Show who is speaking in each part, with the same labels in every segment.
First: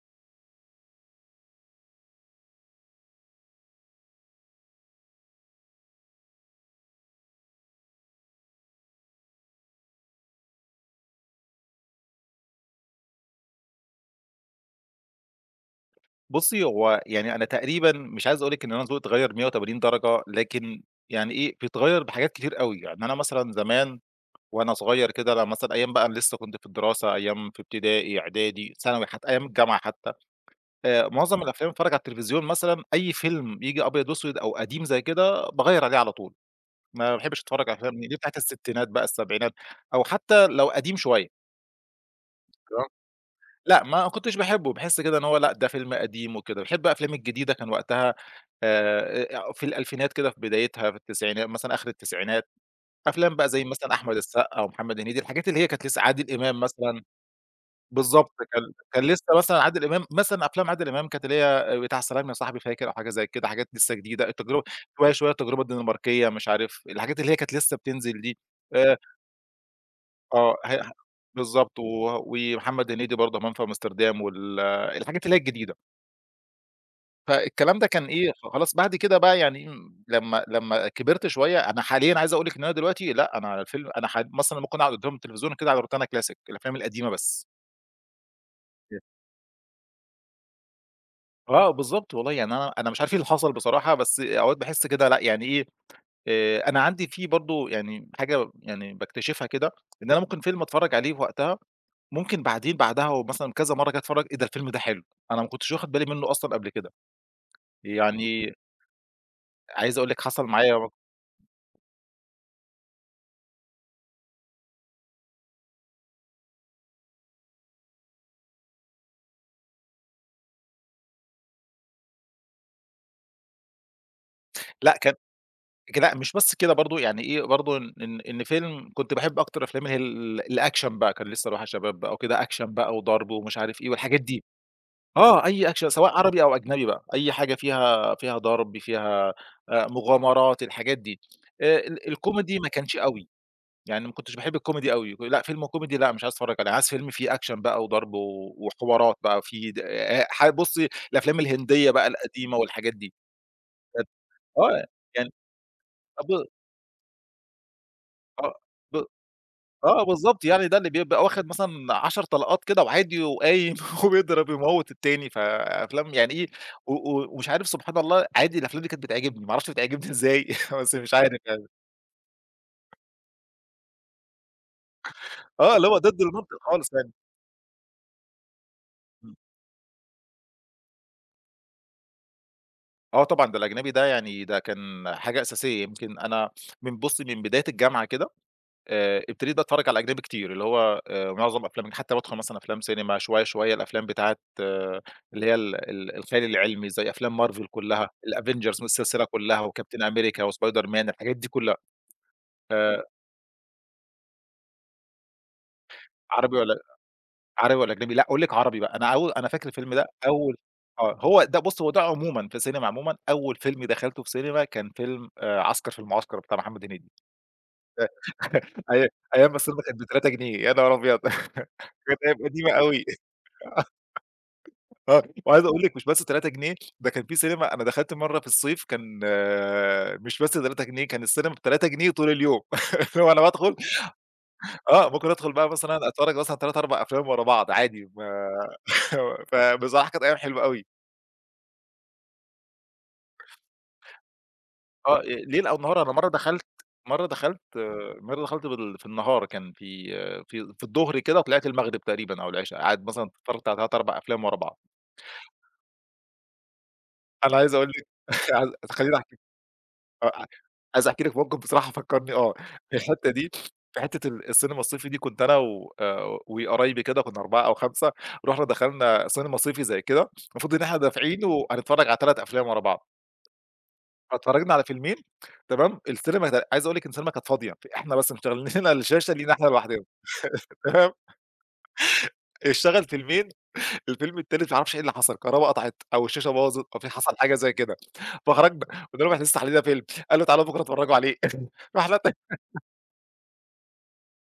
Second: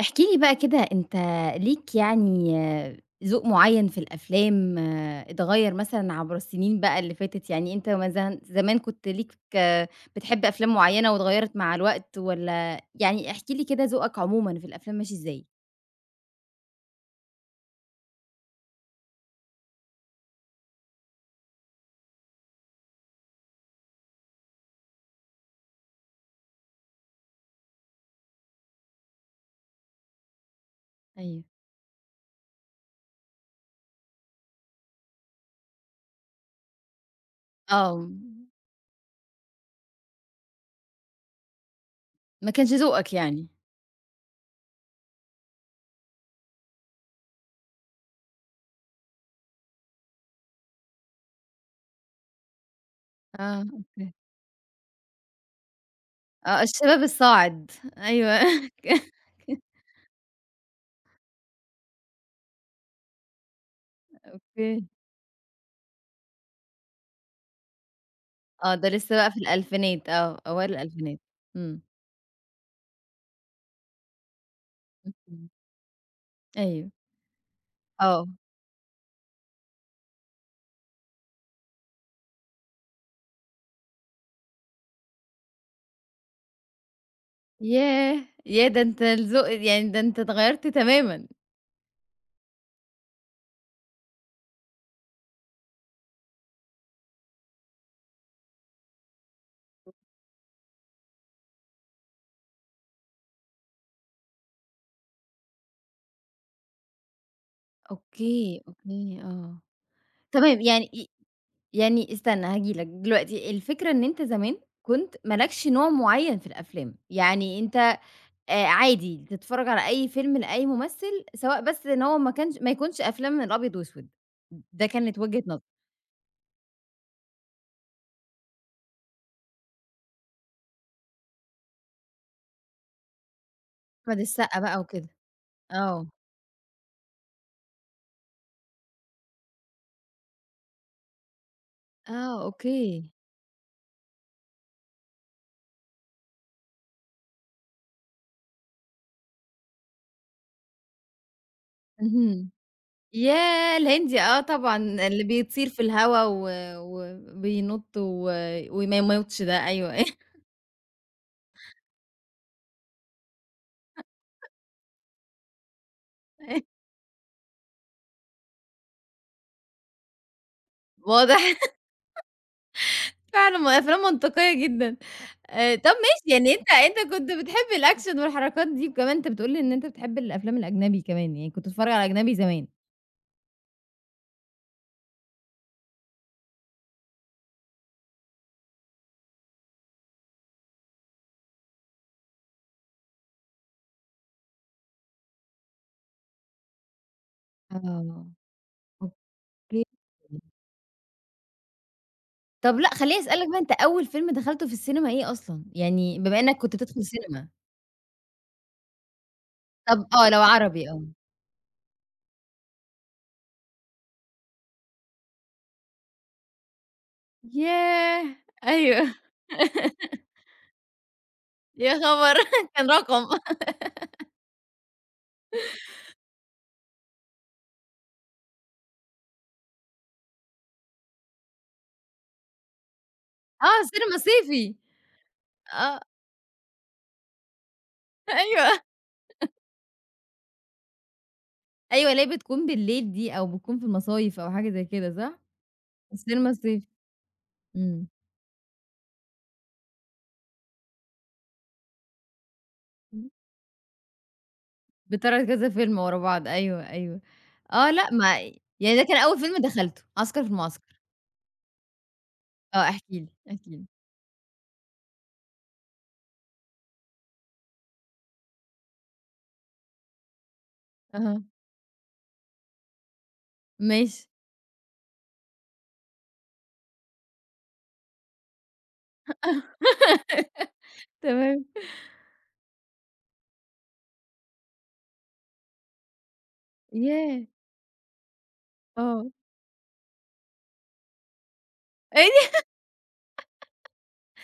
Speaker 1: احكِ لي بقى كده أنت ليك يعني ذوق معيّن في الأفلام اتغيّر مثلًا عبر السنين بقى اللي فاتت؟ يعني أنت مثلًا زمان كنت ليك بتحب أفلام معيّنة واتغيّرت مع الوقت والّا يعني احكِ لي كده ذوقك عمومًا في الأفلام ماشي إزاي؟
Speaker 2: بُصّي، هو يعني أنا تقريبًا مش عايز أقول لِك إن أنا ذوقي اتغيّر 180 درجة، لكن يعني إيه، بيتغيّر بحاجات كتير أوي، يعني أنا مثلًا زمان وأنا صغير كده لمّا مثلًا أيام بقى لسه كنت في الدراسة، أيام في ابتدائي، إعدادي، ثانوي، حتى أيام الجامعة حتى، معظم
Speaker 1: أيوه.
Speaker 2: الأفلام اللي باتفرّج على التلفزيون مثلًا أي فيلم ييجي أبيض وأسود أو قديم زي كده باغيّر عليه على طول، ما باحبش أتفرّج على الأفلام دي،
Speaker 1: آه،
Speaker 2: اللي هي بتاعة الستينات بقى، السبعينات أو حتى لو قديم شوية.
Speaker 1: ما كانش ذوقك يعني.
Speaker 2: لأ، ما كنتش باحبه، باحس كده إن هو لأ، ده فيلم قديم وكده، باحب بقى الأفلام الجديدة كان وقتها في الألفينات كده في بدايتها في التسعينات مثلًا آخر التسعينات، أفلام بقى
Speaker 1: آه،
Speaker 2: زي مثلًا
Speaker 1: أوكي.
Speaker 2: أحمد السقا ومحمد هنيدي، الحاجات اللي هي كانت لسه عادل إمام
Speaker 1: آه،
Speaker 2: مثلًا
Speaker 1: الشباب الصاعد
Speaker 2: بالضبط،
Speaker 1: أيوه.
Speaker 2: كان لسه مثلًا عادل إمام مثلًا أفلام عادل إمام كانت اللي هي بتاع سلام يا صاحبي فاكر أو حاجة زي كده، حاجات لسه جديدة، التجربة
Speaker 1: أوكي.
Speaker 2: شوية، شوية التجربة الدنماركية مش عارف، الحاجات اللي هي كانت لسه بتنزل دي
Speaker 1: آه، ده
Speaker 2: آآ
Speaker 1: لسه بقى في الألفينات
Speaker 2: آه،
Speaker 1: أوائل
Speaker 2: ه ه
Speaker 1: الألفينات.
Speaker 2: بالضبط،
Speaker 1: إمم.
Speaker 2: ومحمد هنيدي برضه همام في أمستردام الحاجات اللي هي
Speaker 1: اهم.
Speaker 2: الجديدة،
Speaker 1: أيوه.
Speaker 2: فالكلام ده كان
Speaker 1: آه. آه.
Speaker 2: إيه، خلاص بعد كده بقى يعني لمّا كبرت شوية أنا حاليًا عايز أقول لِك إن أنا دلوقتي لأ، أنا على الفيلم أنا ح مثلًا ممكن أقعد قدّام التلفزيون كده على روتانا كلاسيك، الأفلام القديمة بس.
Speaker 1: ياه! ياه! ده أنت الذوق يعني ده أنت اتغيّرت تمامًا.
Speaker 2: آه، بالضبط والله، يعني أنا مش عارف إيه اللي حصل بصراحة، بس أوقات باحس كده لأ، يعني إيه أنا عندي في برضه يعني حاجة يعني باكتشفها كده، إن أنا ممكن فيلم أتفرّج عليه في وقتها، ممكن بعدين بعدها ومثلًا كذا مرّة كده أتفرّج إيه ده الفيلم ده حلو، أنا ما كنتش واخد بالي منّه أصلًا قبل كده، يعني
Speaker 1: أوكي، أوكي، آه.
Speaker 2: عايز أقول لِك حصل
Speaker 1: تمام،
Speaker 2: معايا
Speaker 1: يعني ي يعني استنى هاجي لك دلوقتي، الفكرة إن أنت زمان كنت ما لكش نوع معيّن في الأفلام، يعني أنت عادي تتفرّج على أي فيلم لأي ممثل، سواء بس إن هو ما يكونش أفلام من الأبيض وأسود، ده
Speaker 2: لأ كان
Speaker 1: كانت وجهة نظرك،
Speaker 2: لأ مش بس كده برضه يعني إيه برضه إن فيلم كنت باحب أكتر أفلام اللي هي الأكشن بقى، كان لسه رايح على شباب بقى وكده أكشن بقى وضرب ومش عارف إيه والحاجات
Speaker 1: أحمد
Speaker 2: دي.
Speaker 1: السقا بقى وكده.
Speaker 2: آه، أي أكشن
Speaker 1: آه،
Speaker 2: سواء عربي أو أجنبي بقى، أي حاجة فيها ضرب، فيها مغامرات، الحاجات دي. ال
Speaker 1: آه،
Speaker 2: الكوميدي ما كانش
Speaker 1: أوكي.
Speaker 2: أوي، يعني ما كنتش باحب الكوميدي أوي، لأ فيلم كوميدي لأ مش عايز أتفرّج عليه، عايز فيلم فيه أكشن بقى وضرب و وحوارات بقى في د ح بُصّي الأفلام الهندية بقى
Speaker 1: اهم.
Speaker 2: القديمة والحاجات دي،
Speaker 1: ياه!
Speaker 2: كانت
Speaker 1: الهندي طبعًا،
Speaker 2: آه،
Speaker 1: اللي
Speaker 2: يعني
Speaker 1: بيطير في الهوا
Speaker 2: أب
Speaker 1: و وبينُط و
Speaker 2: آه،
Speaker 1: وما
Speaker 2: ب
Speaker 1: يموتش ده
Speaker 2: آه
Speaker 1: أيوه
Speaker 2: بالضبط، يعني ده اللي بيبقى واخد مثلًا 10 طلقات كده وعادي وقايم وبيضرب ويموّت التاني، فأفلام يعني إيه و و ومش عارف سبحان الله عادي الأفلام دي كانت بتعجبني، ما أعرفش بتعجبني إزاي بس مش عارف
Speaker 1: واضح
Speaker 2: يعني،
Speaker 1: فعلًا أفلام منطقية جدًا.
Speaker 2: آه اللي
Speaker 1: طب
Speaker 2: هو ضد
Speaker 1: ماشي، يعني
Speaker 2: المنطق
Speaker 1: أنت
Speaker 2: خالص يعني،
Speaker 1: أنت كنت بتحب الأكشن والحركات دي، وكمان أنت
Speaker 2: إمم،
Speaker 1: بتقول لي إن أنت بتحب الأفلام الأجنبي كمان، يعني كنت بتتفرّج على أجنبي زمان.
Speaker 2: آه طبعًا ده الأجنبي ده يعني ده كان حاجة أساسية، يمكن أنا من بُصّي من بداية الجامعة كده ابتديت بقى أتفرّج على أجنبي كتير، اللي هو معظم أفلام حتى بادخل مثلًا أفلام سينما شوية، شوية الأفلام بتاعة آه، اللي هي ال ال الخيال العلمي زي أفلام مارفل كلّها،
Speaker 1: آه،
Speaker 2: الAvengers السلسلة كلّها
Speaker 1: أوكي.
Speaker 2: وكابتن أمريكا وسبايدر مان الحاجات دي كلّها،
Speaker 1: طب لأ،
Speaker 2: آآ،
Speaker 1: خلّيني أسألك بقى أنت أول فيلم دخلته في السينما إيه أصلًا؟ يعني بما
Speaker 2: عربي
Speaker 1: إنّك
Speaker 2: والّا
Speaker 1: كنت بتدخل سينما،
Speaker 2: عربي والّا أجنبي؟ لأ أقول لِك عربي بقى، أنا أول أنا فاكر الفيلم
Speaker 1: طب
Speaker 2: ده
Speaker 1: آه، لو
Speaker 2: أول
Speaker 1: عربي آه.
Speaker 2: آه، هو ده بُصّ، هو ده عمومًا في السينما عمومًا أول فيلم دخلته في سينما كان فيلم عسكر في المعسكر بتاع محمد هنيدي
Speaker 1: ياه!
Speaker 2: أي
Speaker 1: أيوه.
Speaker 2: أيام ما السينما كانت ب3 جنيه يا نهار أبيض!
Speaker 1: يا
Speaker 2: كانت
Speaker 1: خبر!
Speaker 2: أيام قديمة
Speaker 1: كان
Speaker 2: أوي.
Speaker 1: رقم
Speaker 2: آه، وعايز أقول لِك مش بس 3 جنيه، ده كان في سينما أنا دخلت مرّة في الصيف كان مش بس 3 جنيه، كان السينما ب3 جنيه طول اليوم. اللي هو أنا بادخل
Speaker 1: آه، سينما صيفي.
Speaker 2: آه، ممكن أدخل بقى
Speaker 1: آه،
Speaker 2: مثلًا أتفرّج مثلًا 3، 4 أفلام ورا بعض عادي ما
Speaker 1: أيوه.
Speaker 2: فبصراحة كانت أيام حلوة أوي.
Speaker 1: أيوه، اللي هي بتكون بالليل دي أو بتكون في المصايف أو حاجة زي كده
Speaker 2: آه،
Speaker 1: صح؟
Speaker 2: ليل أو نهار أنا
Speaker 1: السينما الصيفي،
Speaker 2: مرّة دخلت
Speaker 1: إمم.
Speaker 2: مرّة دخلت في النهار كان في الضهر كده وطلعت المغرب تقريبًا أو العشا، قاعد مثلًا
Speaker 1: إمم.
Speaker 2: اتفرّجت على 3، 4 أفلام ورا بعض.
Speaker 1: بتعرض كذا فيلم ورا بعض، أيوه، أيوه.
Speaker 2: أنا عايز أقول
Speaker 1: آه،
Speaker 2: لِك
Speaker 1: لأ ما
Speaker 2: عايز
Speaker 1: يعني ده
Speaker 2: خلّيني
Speaker 1: كان
Speaker 2: أحكِ
Speaker 1: أول فيلم دخلته، عسكر
Speaker 2: آه،
Speaker 1: في المعسكر.
Speaker 2: عايز أحكي لك موقف بصراحة فكّرني آه،
Speaker 1: آه،
Speaker 2: في
Speaker 1: احكِ لي،
Speaker 2: الحتّة دي
Speaker 1: احكِ لي.
Speaker 2: في حتّة السينما الصيفي دي كنت أنا و وقرايبي كده كنا 4 أو 5 رُحنا دخلنا سينما صيفي زي كده، المفروض إن إحنا
Speaker 1: أها،
Speaker 2: دافعين وهنتفرّج على 3 أفلام ورا بعض،
Speaker 1: ماشي،
Speaker 2: فاتفرّجنا على فيلمين تمام، السينما كان عايز أقول لِك إن السينما كانت فاضية، إحنا بس مشغّلين لنا الشاشة لينا إحنا لوحدنا تمام،
Speaker 1: تمام.
Speaker 2: اشتغل فيلمين، الفيلم التالت ما أعرفش إيه اللي حصل، الكهربا قطعت أو الشاشة باظت أو في حصل
Speaker 1: ياه!
Speaker 2: حاجة زي كده، فخرجنا قُلنا
Speaker 1: آه.
Speaker 2: لهم إحنا لسه علينا فيلم، قالوا تعالوا بكرة اتفرّجوا عليه رُحنا
Speaker 1: إيه ده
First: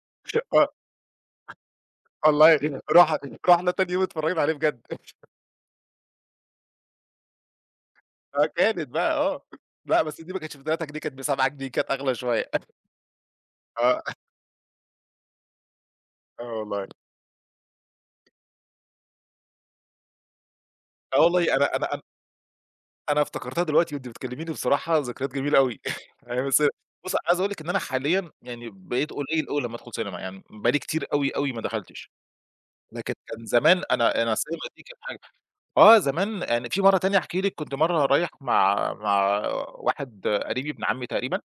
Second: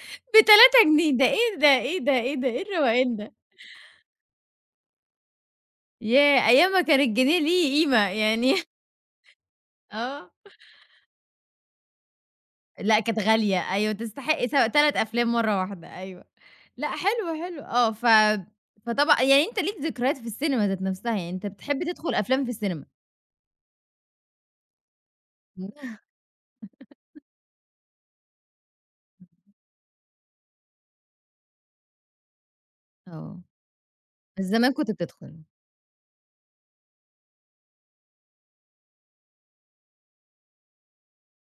Speaker 1: ب3
Speaker 2: ت
Speaker 1: جنيه! ده إيه ده، إيه ده، إيه ده، إيه
Speaker 2: والله
Speaker 1: الروقان
Speaker 2: رُح
Speaker 1: ده!
Speaker 2: رُحنا تاني يوم اتفرّجنا عليه بجد
Speaker 1: ياه! أيام ما كان الجنيه ليه قيمة يعني
Speaker 2: فكانت بقى آه. لأ، بس
Speaker 1: آه.
Speaker 2: دي ما كانتش ب3 جنيه كانت ب7 جنيه كانت أغلى شوية.
Speaker 1: لأ، كانت غالية أيوه،
Speaker 2: آه،
Speaker 1: تستحق 3 أفلام مرّة واحدة أيوه.
Speaker 2: آه والله.
Speaker 1: لأ، حلو، حلو آه، ف فطبعًا يعني أنت ليك ذكريات في السينما ذات نفسها،
Speaker 2: آه
Speaker 1: يعني أنت
Speaker 2: والله أنا
Speaker 1: بتحب
Speaker 2: أنا أنا
Speaker 1: تدخل أفلام في السينما؟
Speaker 2: أنا افتكرتها دلوقتي وأنتِ بتكلّميني بصراحة ذكريات جميلة أوي. أيام السينما. بُصّي، عايز أقول لِك إن أنا حاليًا يعني بقيت قليل أوي لمّا أدخل سينما، يعني بقى لي كتير أوي، أوي ما دخلتش. لكن
Speaker 1: آه،
Speaker 2: كان زمان أنا السينما
Speaker 1: زمان
Speaker 2: دي
Speaker 1: كنت
Speaker 2: كانت حاجة
Speaker 1: بتدخل.
Speaker 2: آه، زمان يعني في مرّة تانية أحكي لِك كنت مرّة رايح مع واحد قريبي ابن عمي تقريبًا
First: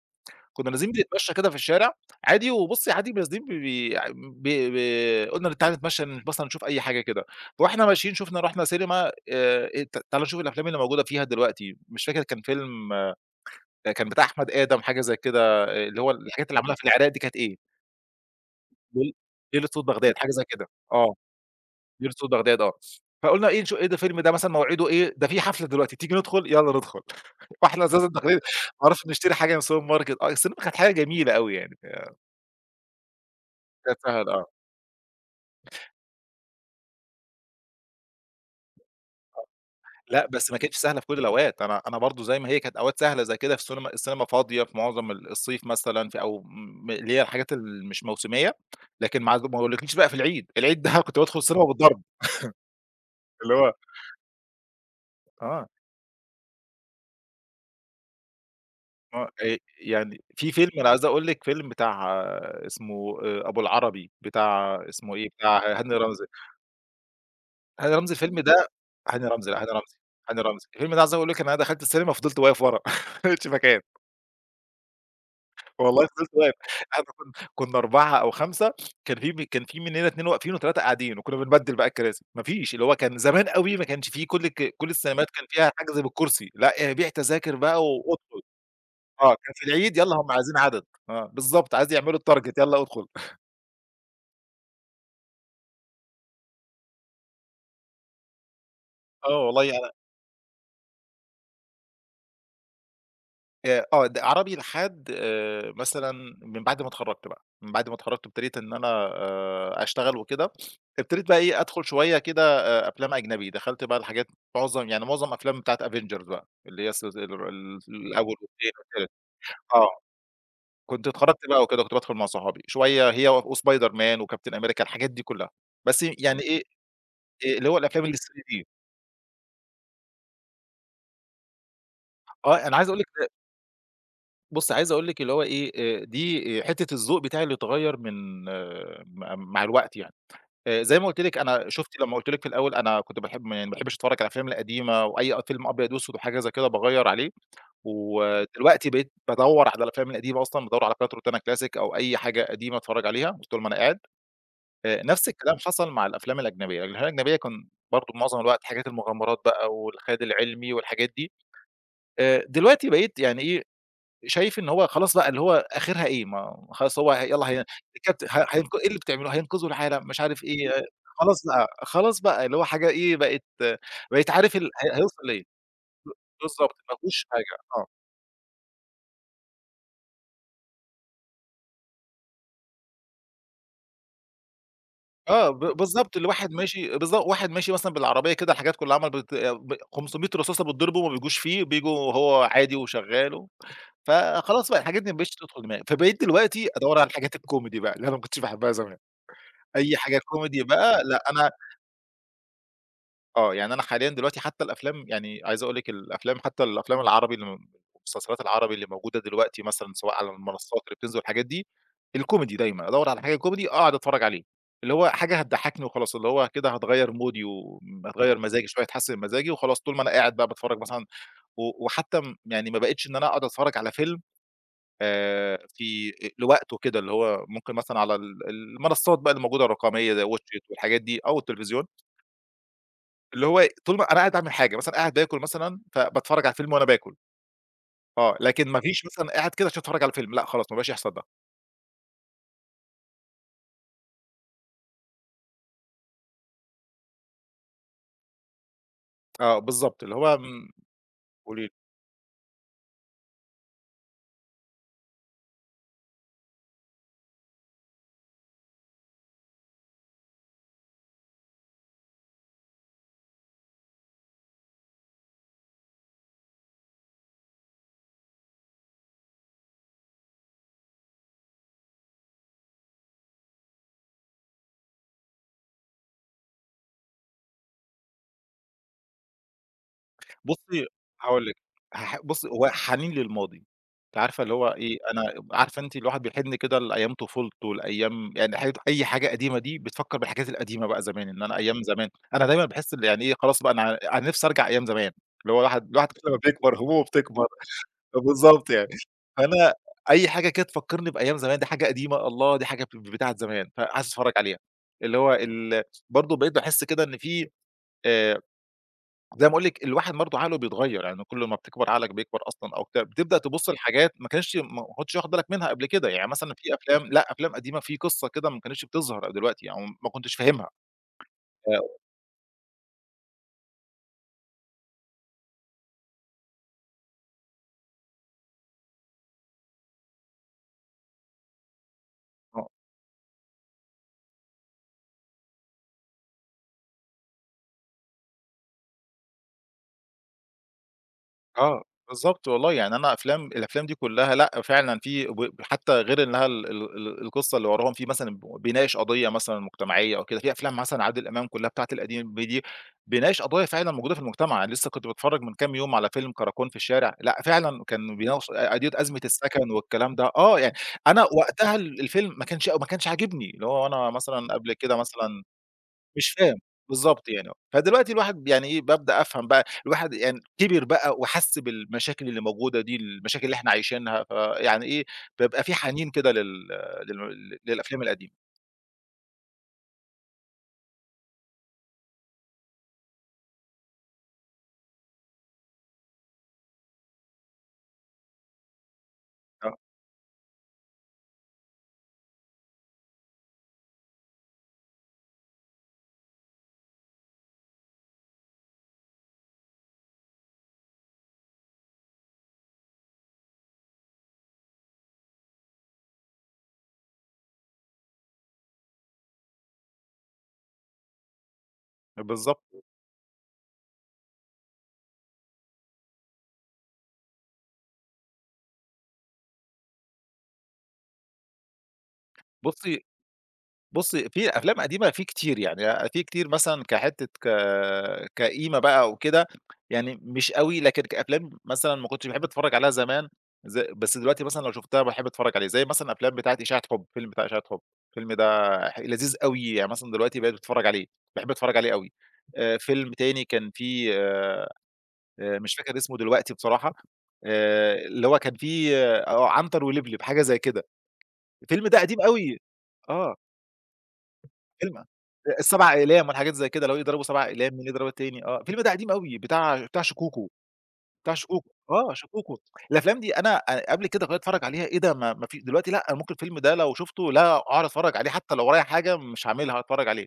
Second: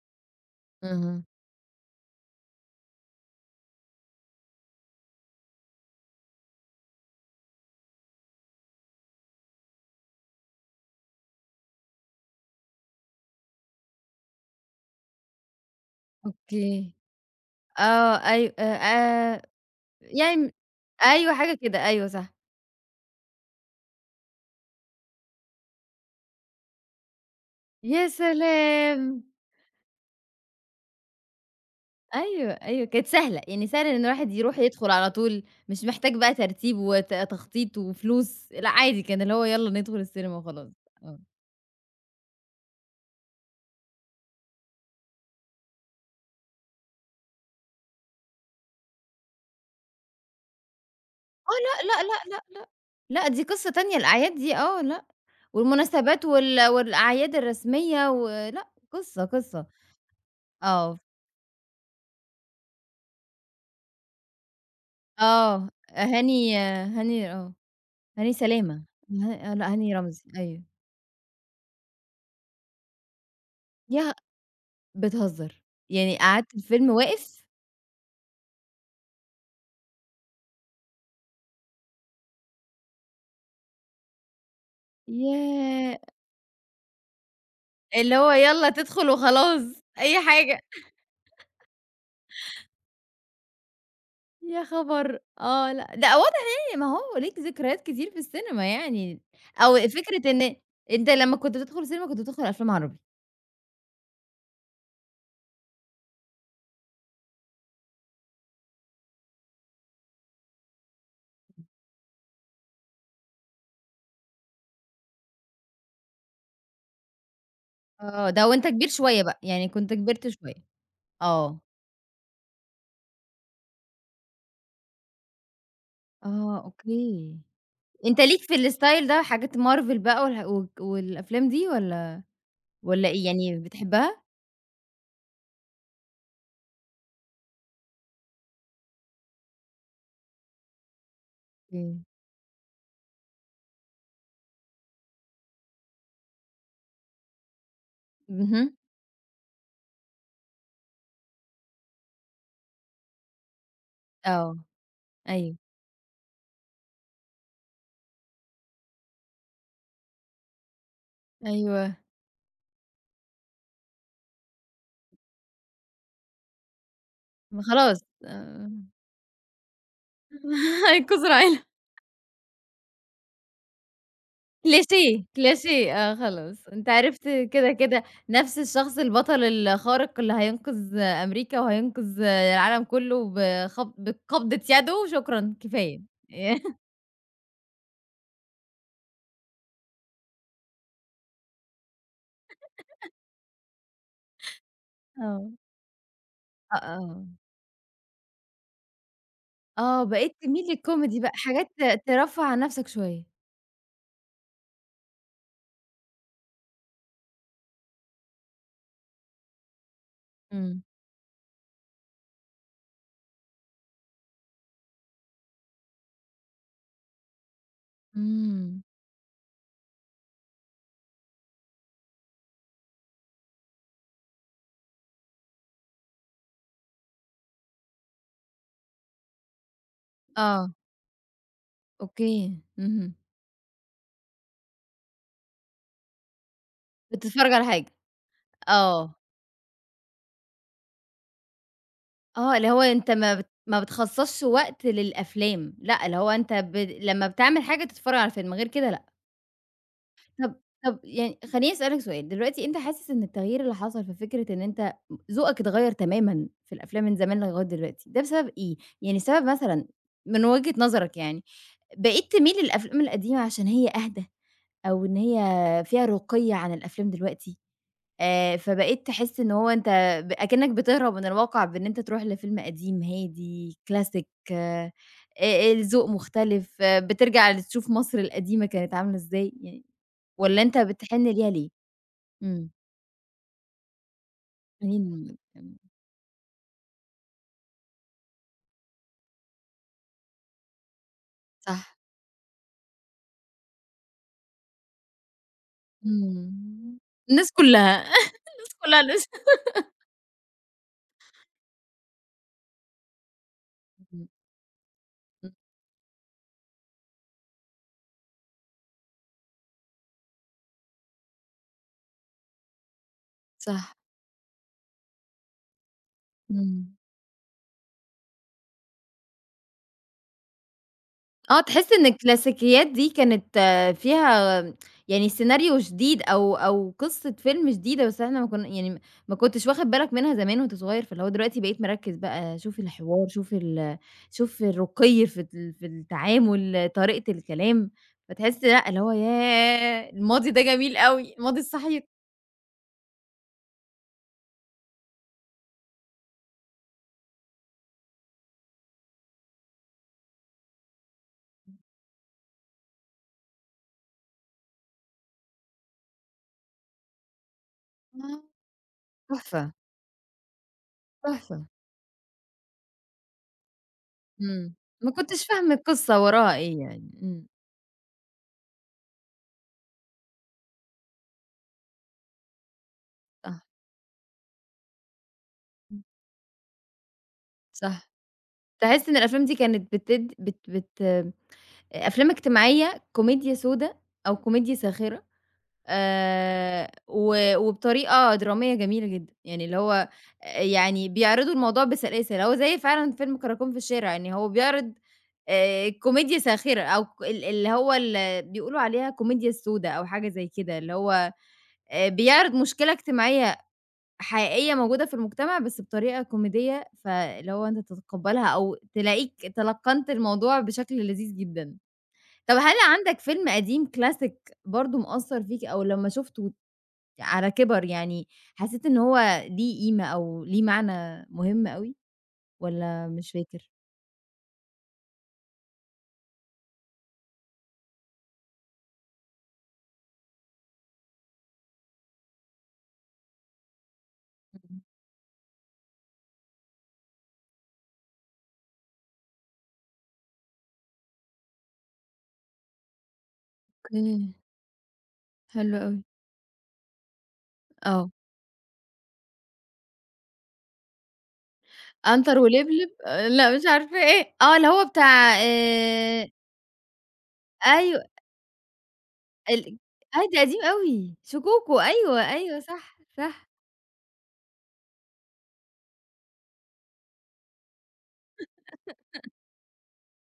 Speaker 2: كنا نازلين
Speaker 1: اهم.
Speaker 2: بنتمشى كده في الشارع عادي، وبُصّي عادي نازلين ب ب ب قُلنا تعالَ نتمشى مثلًا نشوف أي حاجة كده، فوإحنا ماشيين شُفنا رُحنا سينما إيه ت تعالَ نشوف الأفلام اللي موجودة فيها دلوقتي، مش فاكر كان فيلم آه، كان بتاع أحمد آدم حاجة زي كده، آه، اللي هو الحاجات اللي عملها في
Speaker 1: أوكي.
Speaker 2: العراق دي كانت إيه،
Speaker 1: آه، أيو
Speaker 2: ليل
Speaker 1: آآ
Speaker 2: ليلة صوت بغداد حاجة زي
Speaker 1: يعني
Speaker 2: كده، آه،
Speaker 1: أيوه، حاجة كده، أيوه
Speaker 2: ليلة صوت
Speaker 1: صح.
Speaker 2: بغداد آه، فقُلنا إيه نشو إيه ده الفيلم ده مثلًا موعده إيه، ده في حفلة دلوقتي تيجي ندخل، يالّا ندخل، فإحنا أساسًا
Speaker 1: يا
Speaker 2: داخلين ما اعرفش
Speaker 1: سلام!
Speaker 2: نشتري حاجة من السوبر ماركت، آه السينما كانت حاجة جميلة أوي يعني،
Speaker 1: أيوه، أيوه، كانت سهلة، يعني سهل
Speaker 2: كانت
Speaker 1: إن
Speaker 2: سهل
Speaker 1: الواحد
Speaker 2: آه.
Speaker 1: يروح يدخل على طول، مش محتاج بقى ترتيب تخطيط وفلوس، لأ، عادي كان اللي هو يالّا ندخل
Speaker 2: لأ،
Speaker 1: السينما
Speaker 2: بس ما
Speaker 1: وخلاص،
Speaker 2: كانتش سهلة في كل
Speaker 1: آه.
Speaker 2: الأوقات، أنا برضه زي ما هي كانت أوقات سهلة زي كده في السينما فاضية في معظم الصيف مثلًا في أو م اللي هي الحاجات اللي مش موسمية، لكن ما أقولكيش بقى في العيد، العيد ده كنت بادخل السينما
Speaker 1: آه، لأ،
Speaker 2: بالضرب،
Speaker 1: لأ، لأ، لأ، لأ، لأ، دي
Speaker 2: اللي
Speaker 1: قصة
Speaker 2: هو
Speaker 1: تانية الأعياد دي آه، لأ،
Speaker 2: آه،
Speaker 1: والمناسبات وال والأعياد الرسمية ولأ، قصة، قصة،
Speaker 2: يعني في فيلم أنا
Speaker 1: آه،
Speaker 2: عايز أقول لِك فيلم بتاع اسمه أبو العربي بتاع اسمه إيه،
Speaker 1: آه،
Speaker 2: بتاع هاني رمزي، هاني رمزي
Speaker 1: هاني
Speaker 2: الفيلم ده
Speaker 1: سلامة،
Speaker 2: هاني رمزي
Speaker 1: آه، لأ، هاني رمزي،
Speaker 2: هاني
Speaker 1: أيوه،
Speaker 2: رمزي، الفيلم ده عايز أقول لِك إن أنا دخلت السينما فضلت واقف ورا، ما لقيتش مكان.
Speaker 1: يا بتهزر!
Speaker 2: والله
Speaker 1: يعني
Speaker 2: فضلت
Speaker 1: قعدت
Speaker 2: واقف،
Speaker 1: الفيلم
Speaker 2: إحنا
Speaker 1: واقف؟
Speaker 2: كنا 4 أو 5 كان في مننا 2 واقفين و3 قاعدين، وكنا بنبدّل بقى الكراسي، ما فيش اللي هو كان زمان أوي ما كانش في كل السينمات كان فيها
Speaker 1: ياه!
Speaker 2: حجز بالكرسي، لأ إيه، بيع تذاكر بقى
Speaker 1: اللي هو
Speaker 2: واُدخل،
Speaker 1: يالّا تدخل
Speaker 2: آه كان
Speaker 1: وخلاص،
Speaker 2: في العيد يالّا
Speaker 1: أي
Speaker 2: هُم عايزين
Speaker 1: حاجة.
Speaker 2: عدد، آه بالضبط، عايز يعملوا التارجت يالّا أُدخل،
Speaker 1: يا خبر! آه، لأ، ده واضح يعني ما هو ليك ذكريات كتير في السينما يعني،
Speaker 2: آه
Speaker 1: أو
Speaker 2: والله
Speaker 1: فكرة إن أنت لمّا كنت بتدخل السينما كنت بتدخل أفلام عربي،
Speaker 2: آه، عربي لحد مثلًا من بعد ما اتخرّجت بقى، من بعد ما اتخرّجت ابتديت إن أنا أشتغل وكده، ابتديت بقى إيه، أدخُل شوية كده أفلام أجنبي، دخلت بقى الحاجات معظم يعني معظم أفلام بتاعة Avengers بقى، اللي هي السلس ال ال
Speaker 1: آه،
Speaker 2: الأول
Speaker 1: ده وأنت
Speaker 2: والتاني
Speaker 1: كبير
Speaker 2: والتالت
Speaker 1: شوية بقى، يعني
Speaker 2: آه،
Speaker 1: كنت كبرت شوية،
Speaker 2: كنت اتخرّجت
Speaker 1: آه.
Speaker 2: بقى وكده، كنت بادخُل مع صحابي، شوية هي وSpider Man وCaptain America الحاجات دي كُلّها، بس يعني
Speaker 1: آه،
Speaker 2: إيه،
Speaker 1: أوكي.
Speaker 2: اللي هو الأفلام
Speaker 1: أنت ليك في
Speaker 2: ال3D
Speaker 1: الstyle ده حاجات مارفل بقى والح وك والأفلام دي والّا
Speaker 2: آه، أنا عايز أقول
Speaker 1: والّا إيه،
Speaker 2: لِك
Speaker 1: يعني بتحبها؟
Speaker 2: بُصّي، عايز أقول لِك اللي هو إيه، دي آه، حتّة الذوق بتاعي اللي اتغيّر من آه، مع الوقت يعني. زي ما قُلت لِك أنا شُفتِ
Speaker 1: إمم.
Speaker 2: لمّا قُلت لِك في الأول أنا كنت باحب ما يعني ما باحبّش أتفرّج على الأفلام القديمة وأي فيلم أبيض وأسود وحاجة زي كده باغيّر عليه،
Speaker 1: اهم،
Speaker 2: ودلوقتي بقيت بادوّر على الأفلام القديمة أصلًا، بادوّر على كانت روتانا كلاسيك أو أي حاجة قديمة أتفرّج عليها طول ما أنا قاعد.
Speaker 1: آه،
Speaker 2: نفس
Speaker 1: أيوه.
Speaker 2: الكلام حصل مع الأفلام الأجنبية. الأفلام الأجنبية كان برضه معظم الوقت حاجات المغامرات بقى والخيال العلمي والحاجات دي.
Speaker 1: أيوه.
Speaker 2: دلوقتي بقيت يعني إيه شايف إن هو خلاص بقى اللي هو آخرها إيه، ما خلاص هو يالّا
Speaker 1: ما
Speaker 2: هي
Speaker 1: خلاص
Speaker 2: الكابتن ه
Speaker 1: آه،
Speaker 2: هينق إيه اللي بتعملوه، هينقذوا العالم مش عارف إيه، آه،
Speaker 1: هينقذوا
Speaker 2: خلاص
Speaker 1: العالم.
Speaker 2: بقى، خلاص بقى اللي هو حاجة إيه بقت بقيت عارف هي هيوصل
Speaker 1: كليشيه،
Speaker 2: لإيه،
Speaker 1: كليشيه آه خلاص،
Speaker 2: بالضبط
Speaker 1: أنت
Speaker 2: ما
Speaker 1: عرفت
Speaker 2: فيهوش حاجة
Speaker 1: كده،
Speaker 2: آه.
Speaker 1: كده نفْس الشخص البطل الخارق اللي هينقذ أمريكا وهينقذ العالم كلّه بقبضة يده
Speaker 2: آه
Speaker 1: شكرًا كفاية.
Speaker 2: بالضبط الواحد ماشي واحد ماشي مثلًا بالعربية كده الحاجات كلها عمّال بت ب 500 رصاصة بتضربه وما بيجوش فيه، بييجوا هو عادي وشغال. فخلاص بقى الحاجات دي ما بقتش
Speaker 1: آه،
Speaker 2: تدخل دماغي، فبقيت دلوقتي
Speaker 1: أ
Speaker 2: أدوّر على
Speaker 1: آه،
Speaker 2: الحاجات الكوميدي بقى اللي أنا ما كنتش باحبها زمان، أي
Speaker 1: آه
Speaker 2: حاجة
Speaker 1: بقيت
Speaker 2: كوميدي
Speaker 1: تميل
Speaker 2: بقى
Speaker 1: للكوميدي
Speaker 2: لأ
Speaker 1: بقى،
Speaker 2: أنا
Speaker 1: حاجات ترفّه عن نفْسك شوية.
Speaker 2: آه، يعني أنا حاليًا دلوقتي حتى الأفلام يعني عايز أقول لِك الأفلام حتى الأفلام العربي اللي م المسلسلات العربي اللي موجودة دلوقتي مثلًا سواء على المنصات
Speaker 1: إمم،
Speaker 2: اللي بتنزل والحاجات دي، الكوميدي دايمًا، أدوّر على حاجة كوميدي أقعد أتفرّج عليه، اللي هو حاجة هتضحّكني وخلاص، اللي هو كده هتغيّر مودي هتغيّر مزاجي
Speaker 1: إمم،
Speaker 2: شوية، هتحسّن مزاجي وخلاص، طول ما أنا قاعد بقى باتفرّج مثلًا. و وحتى م يعني ما بقيتش إن أنا أقعد أتفرّج على فيلم في لوقته كده، اللي هو ممكن مثلًا على المنصات بقى اللي موجودة الرقمية زي واتش إت
Speaker 1: آه،
Speaker 2: والحاجات دي أو التلفزيون
Speaker 1: أوكي، اهم،
Speaker 2: اللي هو طول ما أنا قاعد باعمل حاجة، مثلًا قاعد باكل مثلًا، فباتفرّج على فيلم وأنا باكل،
Speaker 1: بتتفرّج على حاجة،
Speaker 2: آه، لكن ما فيش
Speaker 1: آه،
Speaker 2: مثلًا قاعد كده عشان أتفرّج على فيلم، لأ خلاص ما بقاش يحصل ده،
Speaker 1: آه اللي هو أنت ما بتخصّصش وقت للأفلام، لأ اللي هو أنت لمّا بتعمل حاجة تتفرّج على فيلم، غير كده لأ.
Speaker 2: آه بالضبط، اللي هو،
Speaker 1: طب طب يعني
Speaker 2: قولي لي،
Speaker 1: خلّيني أسألك سؤال، دلوقتي أنت حاسس إن التغيير اللي حصل في فكرة إن أنت ذوقك اتغيّر تمامًا في الأفلام من زمان لغاية دلوقتي، ده بسبب إيه؟ يعني السبب مثلًا من وجهة نظرك يعني، بقيت تميل للأفلام القديمة عشان هي أهدى أو إن هي فيها رقي عن الأفلام دلوقتي؟ فبقيت تحس إن هو أنت أكنك بتهرب من الواقع بإن أنت تروح لفيلم قديم هادي كلاسيك الذوق مختلف، آه، بترجع تشوف مصر القديمة كانت عاملة إزاي يعني، والّا أنت
Speaker 2: بُصّي
Speaker 1: بتحن
Speaker 2: هاقول
Speaker 1: ليها
Speaker 2: لِك،
Speaker 1: ليه؟
Speaker 2: بُصّي هو
Speaker 1: إمم،
Speaker 2: حنين للماضي، أنتِ عارفة اللي هو إيه، أنا
Speaker 1: خلّينا
Speaker 2: عارفة أنتِ الواحد بيحِن كده لأيام طفولته، لأيام يعني حاجات أي حاجة قديمة دي بتفكّر بالحاجات القديمة بقى زمان، إن أنا أيام
Speaker 1: صح،
Speaker 2: زمان، أنا دايمًا باحس إن يعني إيه، خلاص بقى أنا نِفْسي أرجع أيام زمان، اللي هو الواحد كل ما بيكبر
Speaker 1: إمم،
Speaker 2: همومه بتكبر.
Speaker 1: الناس كلها،
Speaker 2: بالضبط
Speaker 1: الناس
Speaker 2: يعني.
Speaker 1: كلها لسه
Speaker 2: فأنا أي حاجة كده تفكّرني بأيام زمان، دي حاجة قديمة، الله! دي حاجة بتاعة زمان، فعايز أتفرّج عليها. اللي هو ال برضه بقيت باحس كده إن في آآ، زي ما باقول لِك الواحد برضه عقله بيتغيّر، يعني كل ما بتكبر عقلك بيكبر أصلًا أو بتاع، بتبدأ تبُص
Speaker 1: صح،
Speaker 2: لحاجات ما كنتش واخد بالك منها قبل كده، يعني مثلًا في
Speaker 1: إمم.
Speaker 2: أفلام لأ، أفلام قديمة في قصة كده ما كانتش بتظهر دلوقتي أو يعني ما كنتش فاهمها.
Speaker 1: آه، تحس إن الكلاسيكيات دي كانت آه، فيها يعني سيناريو جديد أو قصة فيلم جديدة، بس إحنا ما كن يعني ما كنتش واخد بالك منها زمان وأنت صغير، فاللي هو دلوقتي بقيت مركّز بقى
Speaker 2: آآ
Speaker 1: شوف الحوار، شوف الرقي في التعامل، طريقة الكلام، فتحس لأ، اللي هو ياه! الماضي ده جميل أوي، الماضي
Speaker 2: آه،
Speaker 1: الصحي
Speaker 2: بالضبط والله، يعني أنا الأفلام دي كلّها لأ، فعلًا في ب حتى غير إنها ال ال ال القصة اللي وراهم في مثلًا بيناقش قضية مثلًا مجتمعية أو كده، في أفلام مثلًا عادل إمام كلّها بتاعة القديم دي بيناقش قضايا فعلًا موجودة في المجتمع، أنا لسه كنت باتفرّج من كام يوم على فيلم كراكون في الشارع، لأ فعلًا كان
Speaker 1: آه،
Speaker 2: بيناقش قضية أزمة السكن
Speaker 1: تحفة،
Speaker 2: والكلام ده، آه، يعني أنا
Speaker 1: تحفة،
Speaker 2: وقتها الفيلم ما كانش عاجبني، اللي هو أنا مثلًا قبل
Speaker 1: إمم،
Speaker 2: كده
Speaker 1: ما
Speaker 2: مثلًا
Speaker 1: كنتش فاهمة القصة
Speaker 2: مش فاهم،
Speaker 1: وراها إيه يعني،
Speaker 2: بالضبط
Speaker 1: إمم،
Speaker 2: يعني آه. فدلوقتي الواحد يعني إيه، بابدأ أفهم بقى الواحد يعني كِبِر بقى وحَس بالمشاكل اللي موجودة دي، المشاكل اللي
Speaker 1: صح،
Speaker 2: إحنا عايشينها، فيعني إيه، بيبقى في
Speaker 1: إمم،
Speaker 2: حنين كده لل لل للأفلام
Speaker 1: صح.
Speaker 2: القديمة.
Speaker 1: تحس إن الأفلام دي كانت بتد بت بت أفلام اجتماعية، كوميديا سودا أو كوميديا ساخرة و وبطريقة درامية جميلة جدًا، يعني
Speaker 2: آه،
Speaker 1: اللي هو يعني بيعرضوا الموضوع بسلاسة، هو زي فعلًا فيلم كراكون في الشارع، يعني هو بيعرض كوميديا ساخرة أو ك ال اللي هو ال بيقولوا عليها كوميديا السودا أو حاجة زي كده، اللي هو بيعرض مشكلة اجتماعية حقيقية موجودة في المجتمع بس بطريقة كوميدية، فاللي هو أنت تتقبّلها أو تلاقيك تلقّنت الموضوع بشكل لذيذ جدًا. طب هل
Speaker 2: بالضبط.
Speaker 1: عندك فيلم قديم كلاسيك برضه مأثّر فيك أو لمّا شُفته على كِبَر يعني حسّيت إن هو ليه قيمة أو ليه معنى مهم أوي
Speaker 2: بُصّي
Speaker 1: والّا مش فاكر؟
Speaker 2: بُصّي، في أفلام قديمة في كتير، يعني في كتير مثلًا كحتّة ك كقيمة بقى أو كده، يعني مش أوي، لكن كأفلام مثلًا ما كنتش باحب أتفرّج عليها زمان، بس دلوقتي مثلًا لو شُفتها باحب أتفرّج عليه، زي مثلًا أفلام بتاعة إشاعة حُب، الفيلم بتاع إشاعة حُب، الفيلم ده لذيذ أوي، يعني مثلًا دلوقتي بقيت باتفرّج عليه، باحب أتفرّج عليه أوي. فيلم تاني كان فيه
Speaker 1: أوكي،
Speaker 2: مش
Speaker 1: حلو
Speaker 2: فاكر
Speaker 1: أوي.
Speaker 2: اسمه دلوقتي بصراحة،
Speaker 1: آه،
Speaker 2: اللي هو كان فيه عنتر ولبلب، حاجة زي كده، الفيلم ده قديم
Speaker 1: عنتر
Speaker 2: أوي.
Speaker 1: ولبلب آه،
Speaker 2: آه،
Speaker 1: لأ مش عارفة إيه، آه اللي هو
Speaker 2: فيلم
Speaker 1: بتاع
Speaker 2: السبع أقلام والحاجات زي كده، لو يضربوا 7 أقلام، مين يضرب
Speaker 1: أيوه.
Speaker 2: التاني آه، الفيلم ده قديم أوي
Speaker 1: ال
Speaker 2: بتاع
Speaker 1: آه ده
Speaker 2: شيكوكو،
Speaker 1: قديم أوي،
Speaker 2: بتاع شيكوكو،
Speaker 1: شكوكو
Speaker 2: آه
Speaker 1: أيوه،
Speaker 2: شيكوكو،
Speaker 1: أيوه صح،
Speaker 2: الأفلام دي
Speaker 1: صح.
Speaker 2: أنا قبل كده كنت أتفرّج عليها إيه ده ما ما في دلوقتي لأ، أنا ممكن الفيلم ده لو شُفته لا أقعد أتفرّج عليه حتى لو ورايا حاجة مش هاعملها هاتفرّج عليه،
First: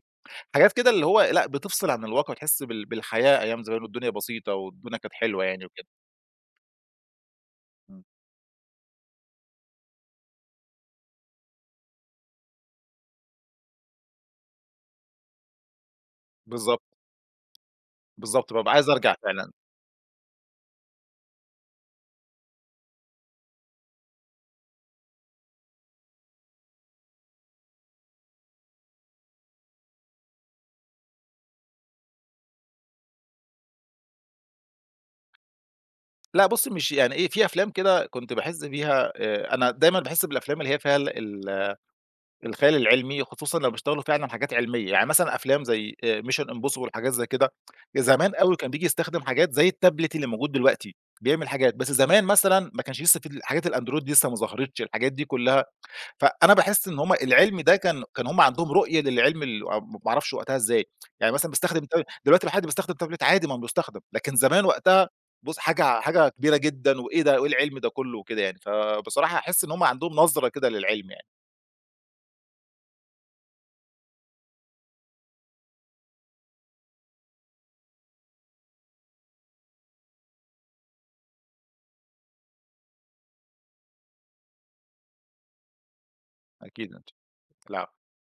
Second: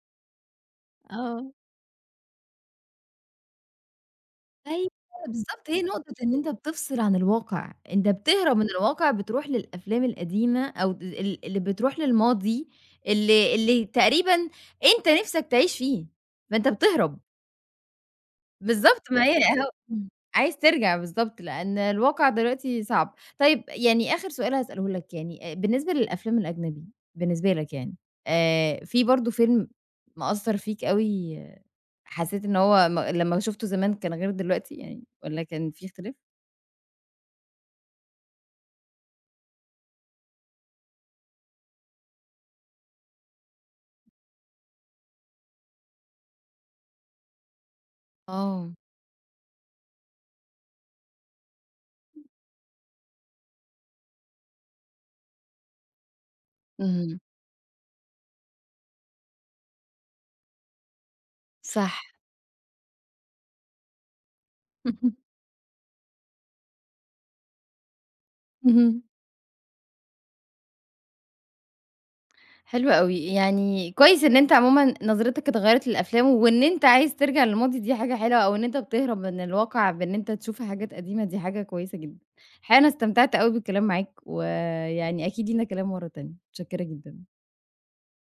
Speaker 2: حاجات كده اللي هو لأ،
Speaker 1: آه.
Speaker 2: بتفصل عن الواقع وتحس بالحياة أيام زمان والدنيا بسيطة
Speaker 1: أيوه
Speaker 2: والدنيا كانت حلوة يعني
Speaker 1: بالضبط، هي
Speaker 2: وكده،
Speaker 1: نقطة إن أنت بتفصل عن الواقع،
Speaker 2: إمم،
Speaker 1: أنت بتهرب من الواقع بتروح للأفلام القديمة أو د ال اللي بتروح للماضي اللي تقريبًا أنت نِفْسك تعيش فيه، فأنت
Speaker 2: بالضبط،
Speaker 1: بتهرب.
Speaker 2: بالضبط، بابقى عايز
Speaker 1: بالضبط،
Speaker 2: أرجع
Speaker 1: ما هي
Speaker 2: فعلًا،
Speaker 1: أهو إمم. عايز ترجع بالضبط، لأن الواقع دلوقتي صعب. طيب يعني آخر سؤال هاسأله لك يعني، بالنسبة للأفلام الأجنبي بالنسبة لك يعني، في برضه فيلم مأثّر فيك أوي حسّيت إن هو لمّا شُفته زمان كان غير دلوقتي يعني والّا كان في اختلاف؟
Speaker 2: لأ بُصّي مش يعني إيه في أفلام كده كنت باحس بيها أنا دايمًا باحس بالأفلام اللي هي فيها ال ال الخيال العلمي، خصوصًا لو بيشتغلوا فعلًا حاجات علمية، يعني مثلًا أفلام زي Mission Impossible حاجات زي كده، زمان أوي كان
Speaker 1: آه.
Speaker 2: بييجي يستخدم حاجات زي التابلت اللي موجود دلوقتي، بيعمل حاجات، بس زمان مثلًا ما كانش لسه في الحاجات الأندرويد دي لسه ما ظهرتش، الحاجات دي كلها، فأنا
Speaker 1: آه،
Speaker 2: باحس إن هُم
Speaker 1: اهم،
Speaker 2: العلم ده كان هُم عندهم رؤية للعلم ما أعرفش وقتها إزاي، يعني مثلًا بيستخدم
Speaker 1: صح.
Speaker 2: تا دلوقتي لو حد بيستخدم تابلت عادي ما هو بيستخدم، لكن زمان وقتها بُص حاجة كبيرة جدًا، وإيه ده، وإيه العلم ده كله وكده يعني،
Speaker 1: اهم.
Speaker 2: فبصراحة أحس إن هُم عندهم نظرة كده للعلم يعني،
Speaker 1: حلو أوي، يعني كويس إن أنت عمومًا نظرتك اتغيّرت للأفلام، وإن أنت عايز ترجع للماضي دي حاجة حلوة، أو إن أنت بتهرب من الواقع بإن أنت تشوف حاجات قديمة دي حاجة كويسة جدًا. الحقيقة أنا استمتعت أوي بالكلام معاك، ويعني أكيد لينا كلام مرّة تانية، متشكرة
Speaker 2: أكيد أنت
Speaker 1: جدًا.
Speaker 2: لا